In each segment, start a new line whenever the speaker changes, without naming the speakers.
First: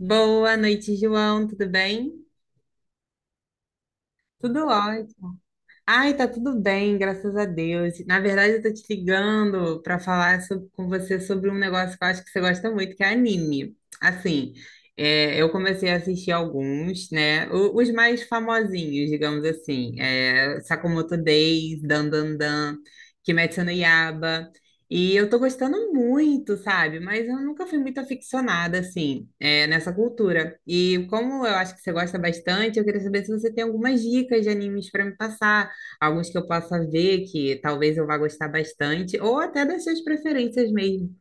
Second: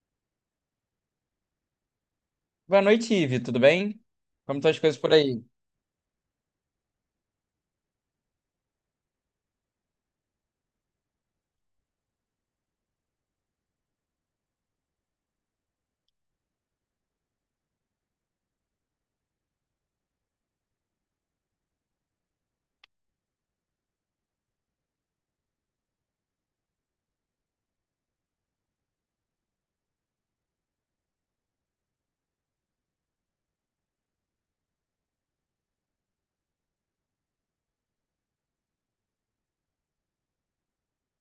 Boa noite, João. Tudo bem?
Boa noite, Ivi, tudo bem? Como
Tudo
estão as coisas por
ótimo.
aí?
Ai, tá tudo bem, graças a Deus. Na verdade, eu tô te ligando para falar com você sobre um negócio que eu acho que você gosta muito, que é anime. Assim, eu comecei a assistir alguns, né? Os mais famosinhos, digamos assim. Sakamoto Days, Dan Dan Dan, Kimetsu no Yaiba. E eu tô gostando muito, sabe? Mas eu nunca fui muito aficionada, assim, nessa cultura. E como eu acho que você gosta bastante, eu queria saber se você tem algumas dicas de animes para me passar alguns que eu possa ver que talvez eu vá gostar bastante, ou até das suas preferências mesmo.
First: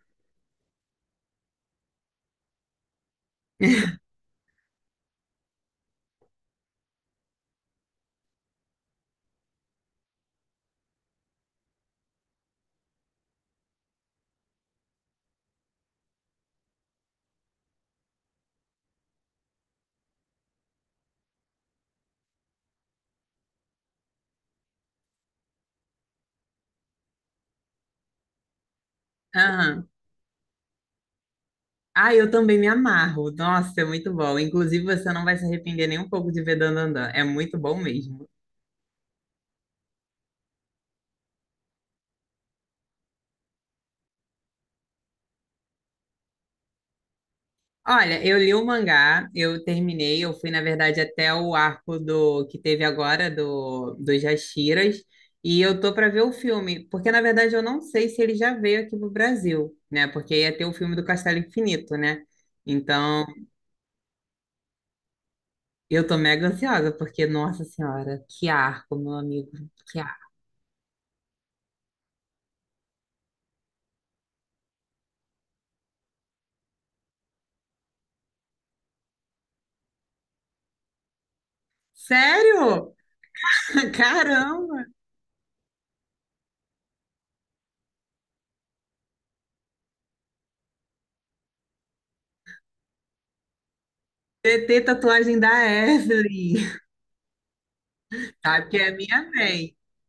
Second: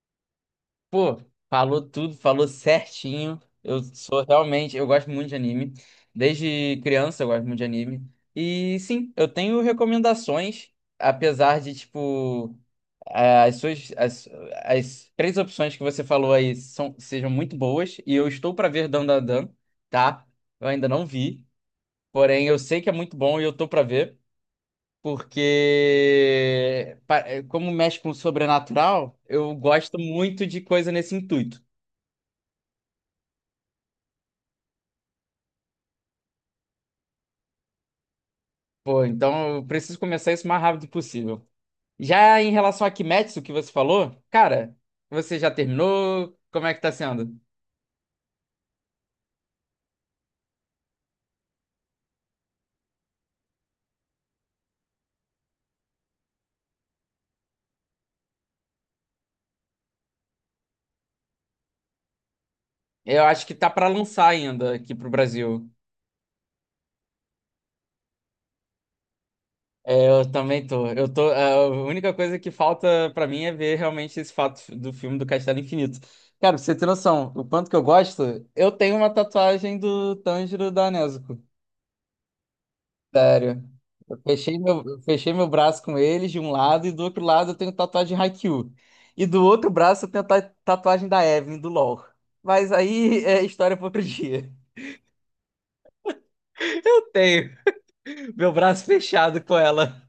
Pô, falou tudo, falou certinho. Eu gosto muito de anime. Desde criança eu gosto muito de anime. E sim, eu tenho recomendações, apesar de tipo, eh, as suas, as, as três opções que você falou aí são, sejam muito boas. E eu estou para ver Dandadan, tá? Eu ainda não vi, porém eu sei que é muito bom e eu tô para ver. Porque como mexe com o sobrenatural, eu
Aham.
gosto muito de coisa nesse intuito.
Ah, eu também me amarro. Nossa, é muito bom. Inclusive, você não vai se arrepender nem um pouco de ver Dandadan. É muito bom mesmo.
Pô, então eu preciso começar isso o mais rápido possível. Já em relação a Kimetsu, que você falou, cara, você já terminou? Como é que tá sendo?
Olha, eu li o mangá, eu terminei, eu fui, na verdade, até o arco do que teve agora do dos Jashiras, e eu tô para ver o filme, porque na verdade eu não sei se ele já veio aqui pro Brasil, né? Porque ia ter o filme do Castelo Infinito, né? Então,
Eu acho que tá pra lançar ainda aqui pro Brasil.
eu tô mega ansiosa, porque, nossa senhora, que arco, meu amigo, que
É,
arco.
eu também tô. Eu tô. A única coisa que falta pra mim é ver realmente esse fato do filme do Castelo Infinito. Cara, pra você ter noção, o quanto que eu gosto, eu tenho uma tatuagem do Tanjiro da Nezuko.
Sério?
Sério. Eu fechei meu,
Caramba!
eu fechei meu braço com eles de um lado e do outro lado eu tenho tatuagem de Haikyuu. E do outro braço eu tenho tatuagem da Evelyn, do LoL. Mas aí é história para outro dia.
TT tatuagem da Ashley,
Eu tenho meu
sabe que
braço
é minha
fechado com
mãe.
ela.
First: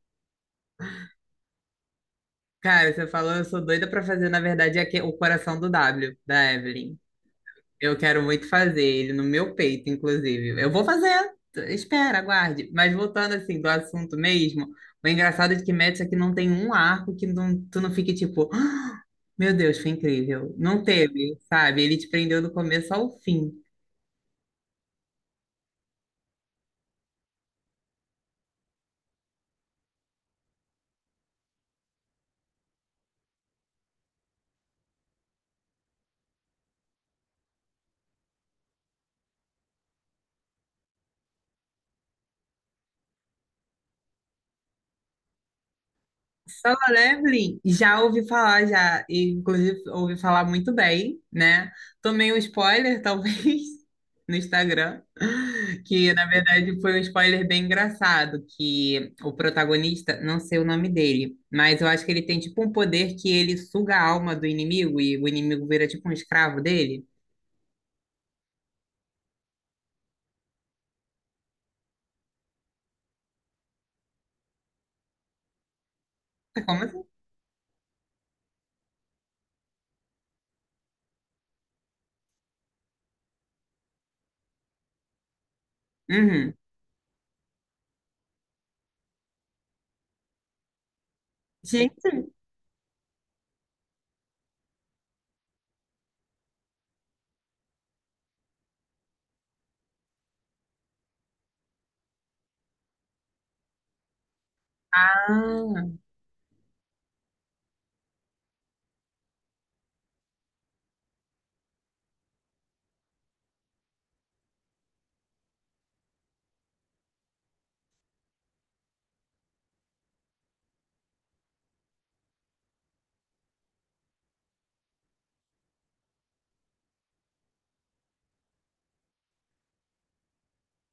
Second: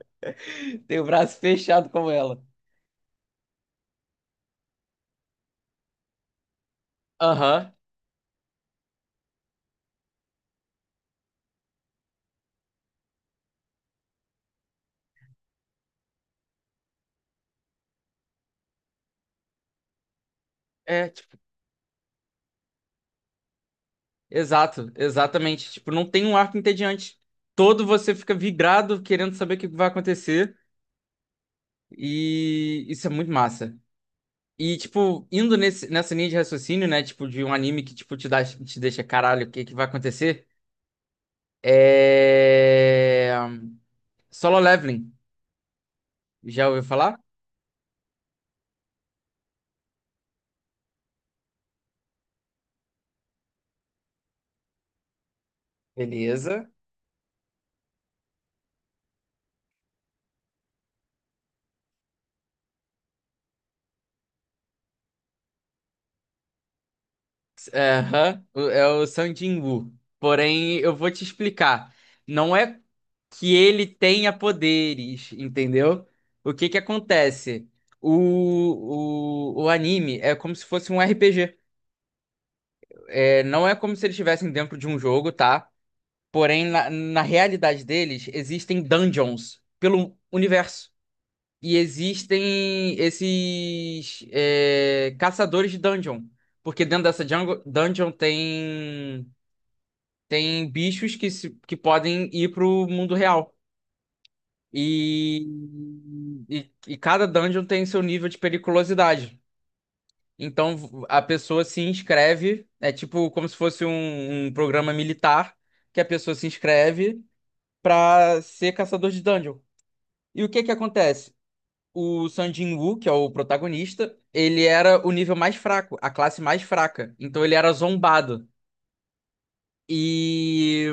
Tenho o braço fechado com ela.
Cara, você falou, eu sou doida pra fazer, na verdade, é o coração do W, da Evelyn.
Aham.
Eu quero muito fazer ele no meu peito, inclusive. Eu vou fazer, espera, aguarde. Mas voltando, assim, do assunto mesmo, o engraçado é que Metis aqui não tem um arco que tu não fique tipo... Meu Deus, foi incrível. Não
É,
teve,
tipo,
sabe? Ele te prendeu do começo ao fim.
Exato, exatamente. Tipo, não tem um arco entediante. Todo você fica vibrado querendo saber o que vai acontecer. E isso é muito massa. E, tipo, indo nessa linha de raciocínio, né? Tipo, de um anime que, tipo, te deixa, caralho, o que que vai acontecer? É... Solo Leveling. Já
Solo
ouviu falar?
Leveling, já ouvi falar, já, e, inclusive ouvi falar muito bem, né? Tomei um spoiler, talvez, no Instagram, que na
Beleza.
verdade foi um spoiler bem engraçado, que o protagonista, não sei o nome dele, mas eu acho que ele tem tipo um poder que ele suga a alma do inimigo e o inimigo vira tipo um escravo dele.
É, aham. É o Sung Jin-woo. Porém, eu vou te explicar. Não é que ele tenha poderes, entendeu? O que que
Como assim?
acontece? O anime é como se fosse um RPG. É, não é como se eles estivessem dentro de um jogo, tá?
Uhum.
Porém, na realidade deles, existem dungeons pelo universo. E
Gente,
existem esses caçadores de dungeon. Porque dentro dessa dungeon tem, tem bichos que, se- que podem ir pro mundo real. E,
ah,
e cada dungeon tem seu nível de periculosidade. Então a pessoa se inscreve, é tipo como se fosse um programa militar, que a pessoa se inscreve pra ser caçador de dungeon. E o que que acontece? O Sun Jin-woo, que é o protagonista, ele era o nível mais fraco, a classe mais fraca. Então ele era zombado. E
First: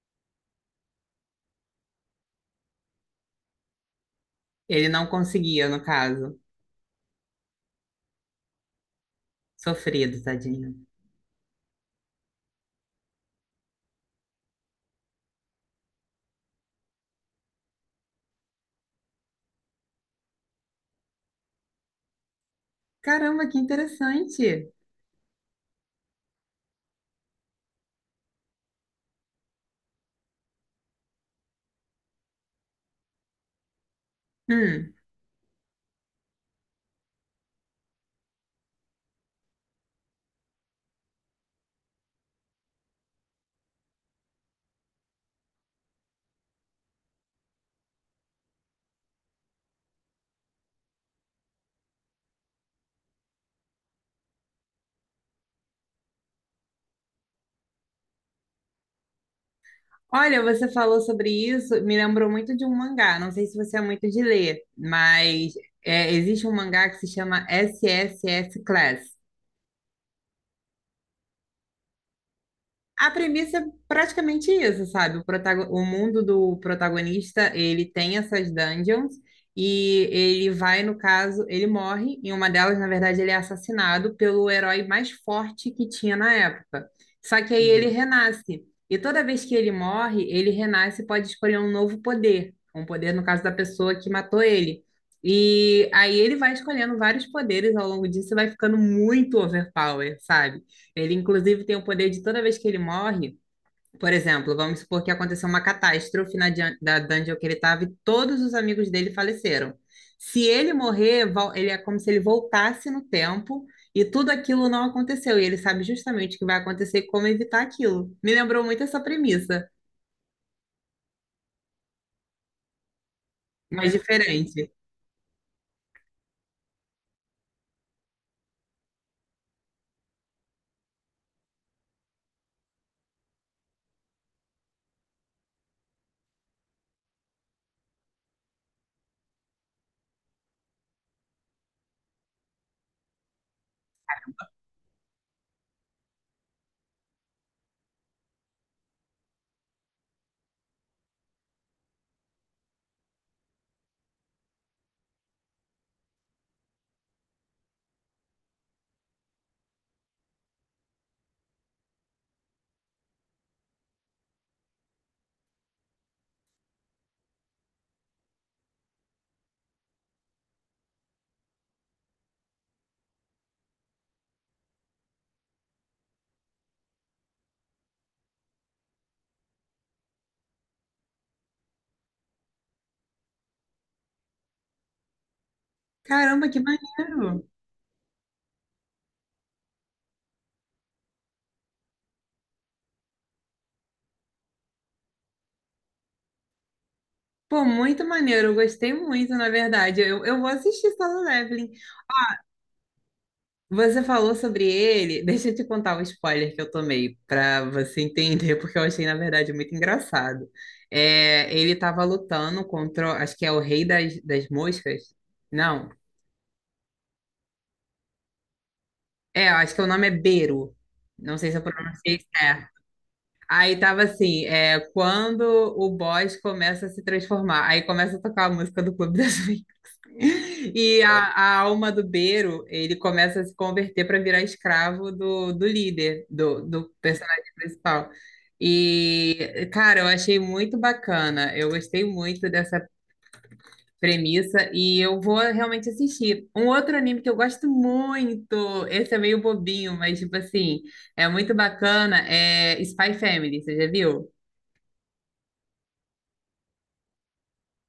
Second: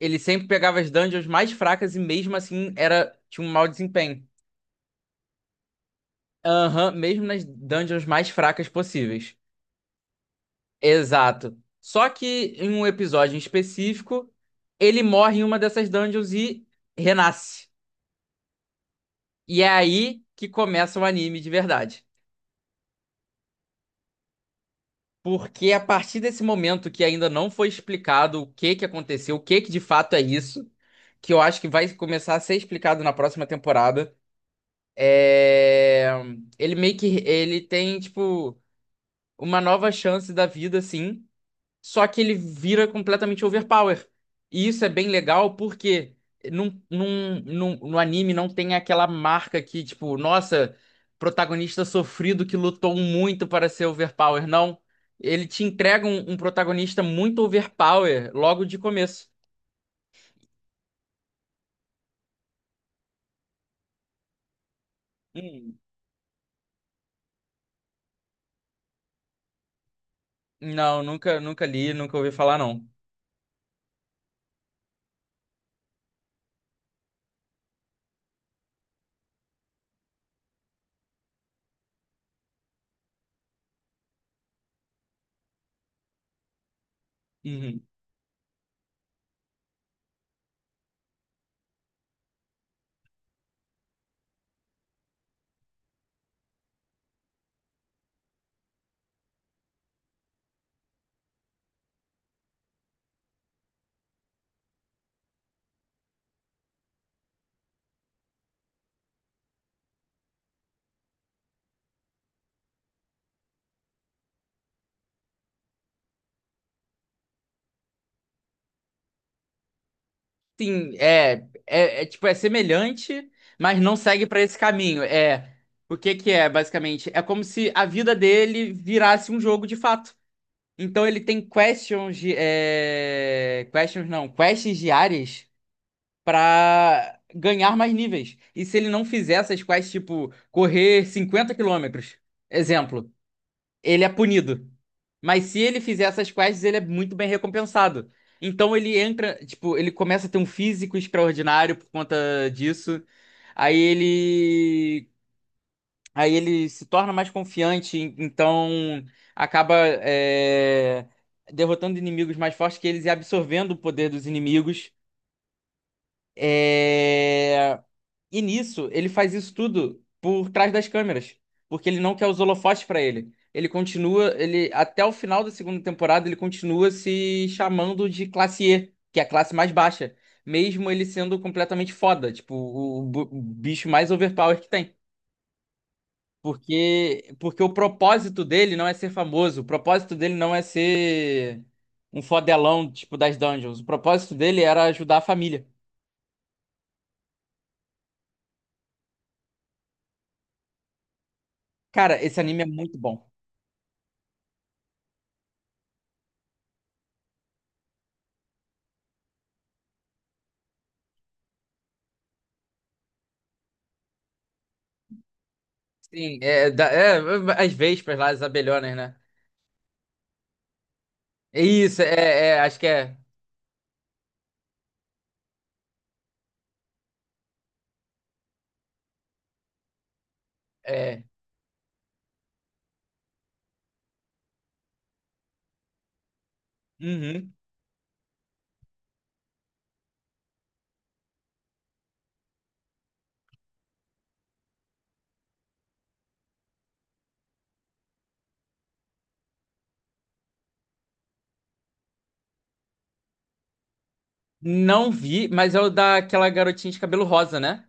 ele sempre pegava as dungeons mais fracas e mesmo assim era tinha um mau desempenho.
ele não conseguia, no caso.
Aham, mesmo nas dungeons mais fracas possíveis.
Sofrido, tadinho.
Exato. Só que em um episódio em específico, ele morre em uma dessas dungeons e renasce. E é aí que começa o anime de verdade.
Caramba, que interessante.
Porque a partir desse momento que ainda não foi explicado o que que aconteceu, o que que de fato é isso, que eu acho que vai começar a ser explicado na próxima temporada,
Hum.
é... ele meio que ele tem tipo uma nova chance da vida, assim, só que ele vira completamente overpower. E isso é bem legal porque no anime não tem aquela marca que, tipo, nossa, protagonista sofrido que lutou muito para ser overpower. Não. Ele te entrega um protagonista muito overpower logo de começo.
Olha, você falou sobre isso, me lembrou muito de um mangá. Não sei se você é muito de ler, mas
Hum.
é, existe um mangá que se chama SSS Class.
Não, nunca li, nunca ouvi falar, não.
A premissa é praticamente isso, sabe? O mundo do protagonista, ele tem essas dungeons e ele vai, no caso, ele morre. Em uma delas, na verdade, ele é assassinado pelo herói mais forte que tinha na época. Só que aí
Uhum.
ele, Uhum, renasce. E toda vez que ele morre, ele renasce e pode escolher um novo poder. Um poder, no caso, da pessoa que matou ele. E aí ele vai escolhendo vários poderes ao longo disso e vai ficando muito overpower, sabe? Ele, inclusive, tem o poder de toda vez que ele morre, por exemplo, vamos supor que aconteceu uma catástrofe na da dungeon que ele estava e todos os amigos dele faleceram. Se ele morrer, ele é como se ele voltasse no tempo e tudo aquilo não aconteceu. E ele sabe justamente o que vai acontecer e como evitar aquilo. Me lembrou muito essa premissa,
Sim, é semelhante, mas
mas
não segue para esse
diferente.
caminho. É, o que que é, basicamente? É como se a vida dele virasse um jogo de fato. Então ele tem questions, de- é, questions não, quests diárias para ganhar mais níveis. E se ele não fizer essas quests, tipo, correr 50 quilômetros, exemplo, ele é punido. Mas se ele fizer essas quests, ele é muito bem recompensado. Então ele entra, tipo, ele começa a ter um físico extraordinário por conta disso. Aí ele, Aí ele se torna mais confiante, então acaba é, derrotando inimigos mais fortes que eles e absorvendo o poder dos inimigos. É, e nisso, ele faz isso tudo por trás das câmeras, porque ele não quer os holofotes pra ele. Ele até o final da segunda temporada, ele continua se chamando de classe E, que é a classe mais baixa, mesmo ele sendo completamente foda, tipo, o bicho mais overpower que tem.
Caramba, que maneiro!
Porque o propósito dele não é ser famoso, o propósito dele não é ser um fodelão, tipo, das dungeons. O propósito dele era ajudar a família.
Pô, muito maneiro, eu gostei muito, na verdade. Eu vou assistir Solo Leveling.
Cara, esse anime é muito bom.
Você falou sobre ele. Deixa eu te contar um spoiler que eu tomei, para você entender, porque eu achei, na verdade, muito engraçado. É, ele estava lutando contra, acho que é o Rei das, das Moscas. Não,
Sim, as vespas lá, as abelhonas, né?
é, eu acho que o nome é Beru. Não sei se
É
eu
isso,
pronunciei
é,
certo.
acho que é,
Aí tava assim, é, quando o boss começa a se transformar, aí começa a tocar a música do Clube das Vinganças. E
é.
a alma do Beiro, ele começa a se converter para virar escravo do, do líder, do, do personagem
Uhum.
principal. E, cara, eu achei muito bacana. Eu gostei muito dessa premissa e eu vou realmente assistir. Um outro anime que eu gosto muito, esse é meio bobinho, mas, tipo assim, é muito bacana, é Spy Family, você já viu?
Não vi, mas é o daquela garotinha de cabelo rosa, né?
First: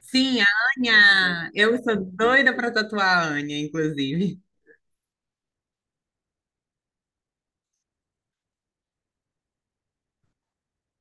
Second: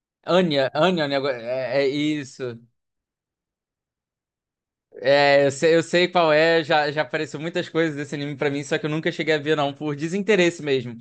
Sim, a
Anya,
Anya! Eu
é
sou doida
isso.
para tatuar a Anya, inclusive.
É, eu sei qual é, já apareceu muitas coisas desse anime pra mim, só que eu nunca cheguei a ver, não, por desinteresse mesmo.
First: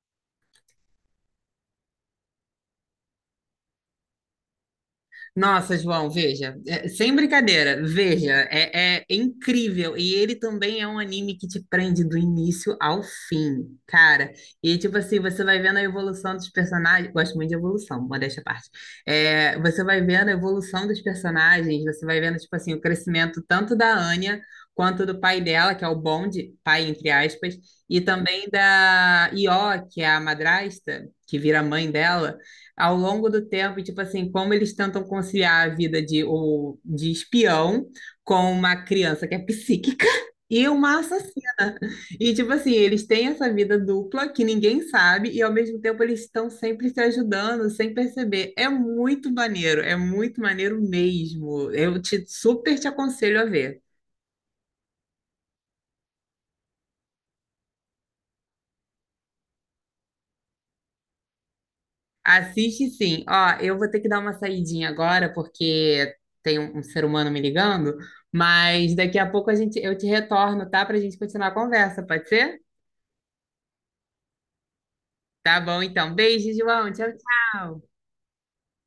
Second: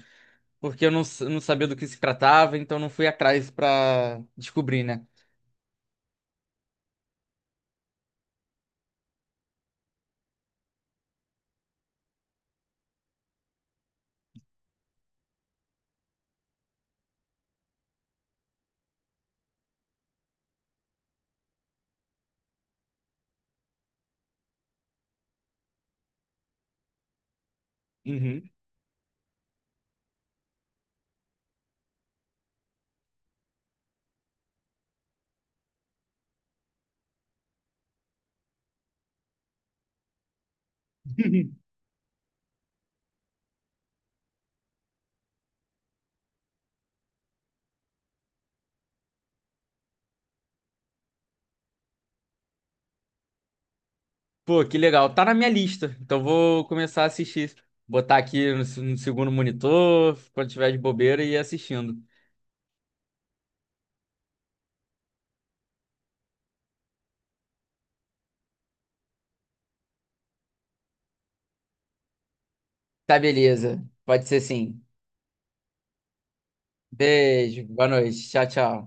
Porque eu não, s- não sabia do que se tratava, então não fui atrás pra descobrir, né?
Nossa, João, veja, é, sem brincadeira, veja, é, é incrível. E ele também é um anime que te prende do início ao fim, cara. E tipo assim, você vai vendo a evolução dos personagens. Gosto muito de evolução, modéstia à parte. É, você vai vendo a evolução dos personagens, você vai vendo, tipo assim, o crescimento tanto da Anya quanto do pai dela, que é o Bond, pai entre aspas, e também
Uhum.
da Io, que é a madrasta, que vira mãe dela ao longo do tempo, tipo assim, como eles tentam conciliar a vida de, o, de espião com uma criança que é psíquica e uma assassina. E, tipo assim, eles têm essa vida dupla que ninguém sabe e, ao mesmo tempo, eles estão sempre se ajudando sem perceber. É muito maneiro mesmo. Eu te super te aconselho a ver.
Pô, que legal. Tá na minha lista. Então vou começar a assistir. Botar aqui no, no segundo monitor, quando tiver de bobeira, e ir assistindo.
Assiste sim. Ó, eu vou ter que dar uma saidinha agora, porque tem um ser humano me ligando, mas daqui a pouco a gente, eu te retorno, tá? Pra gente continuar a conversa, pode ser?
Tá, beleza. Pode ser sim.
Tá bom, então. Beijo, João. Tchau,
Beijo,
tchau.
boa noite. Tchau, tchau.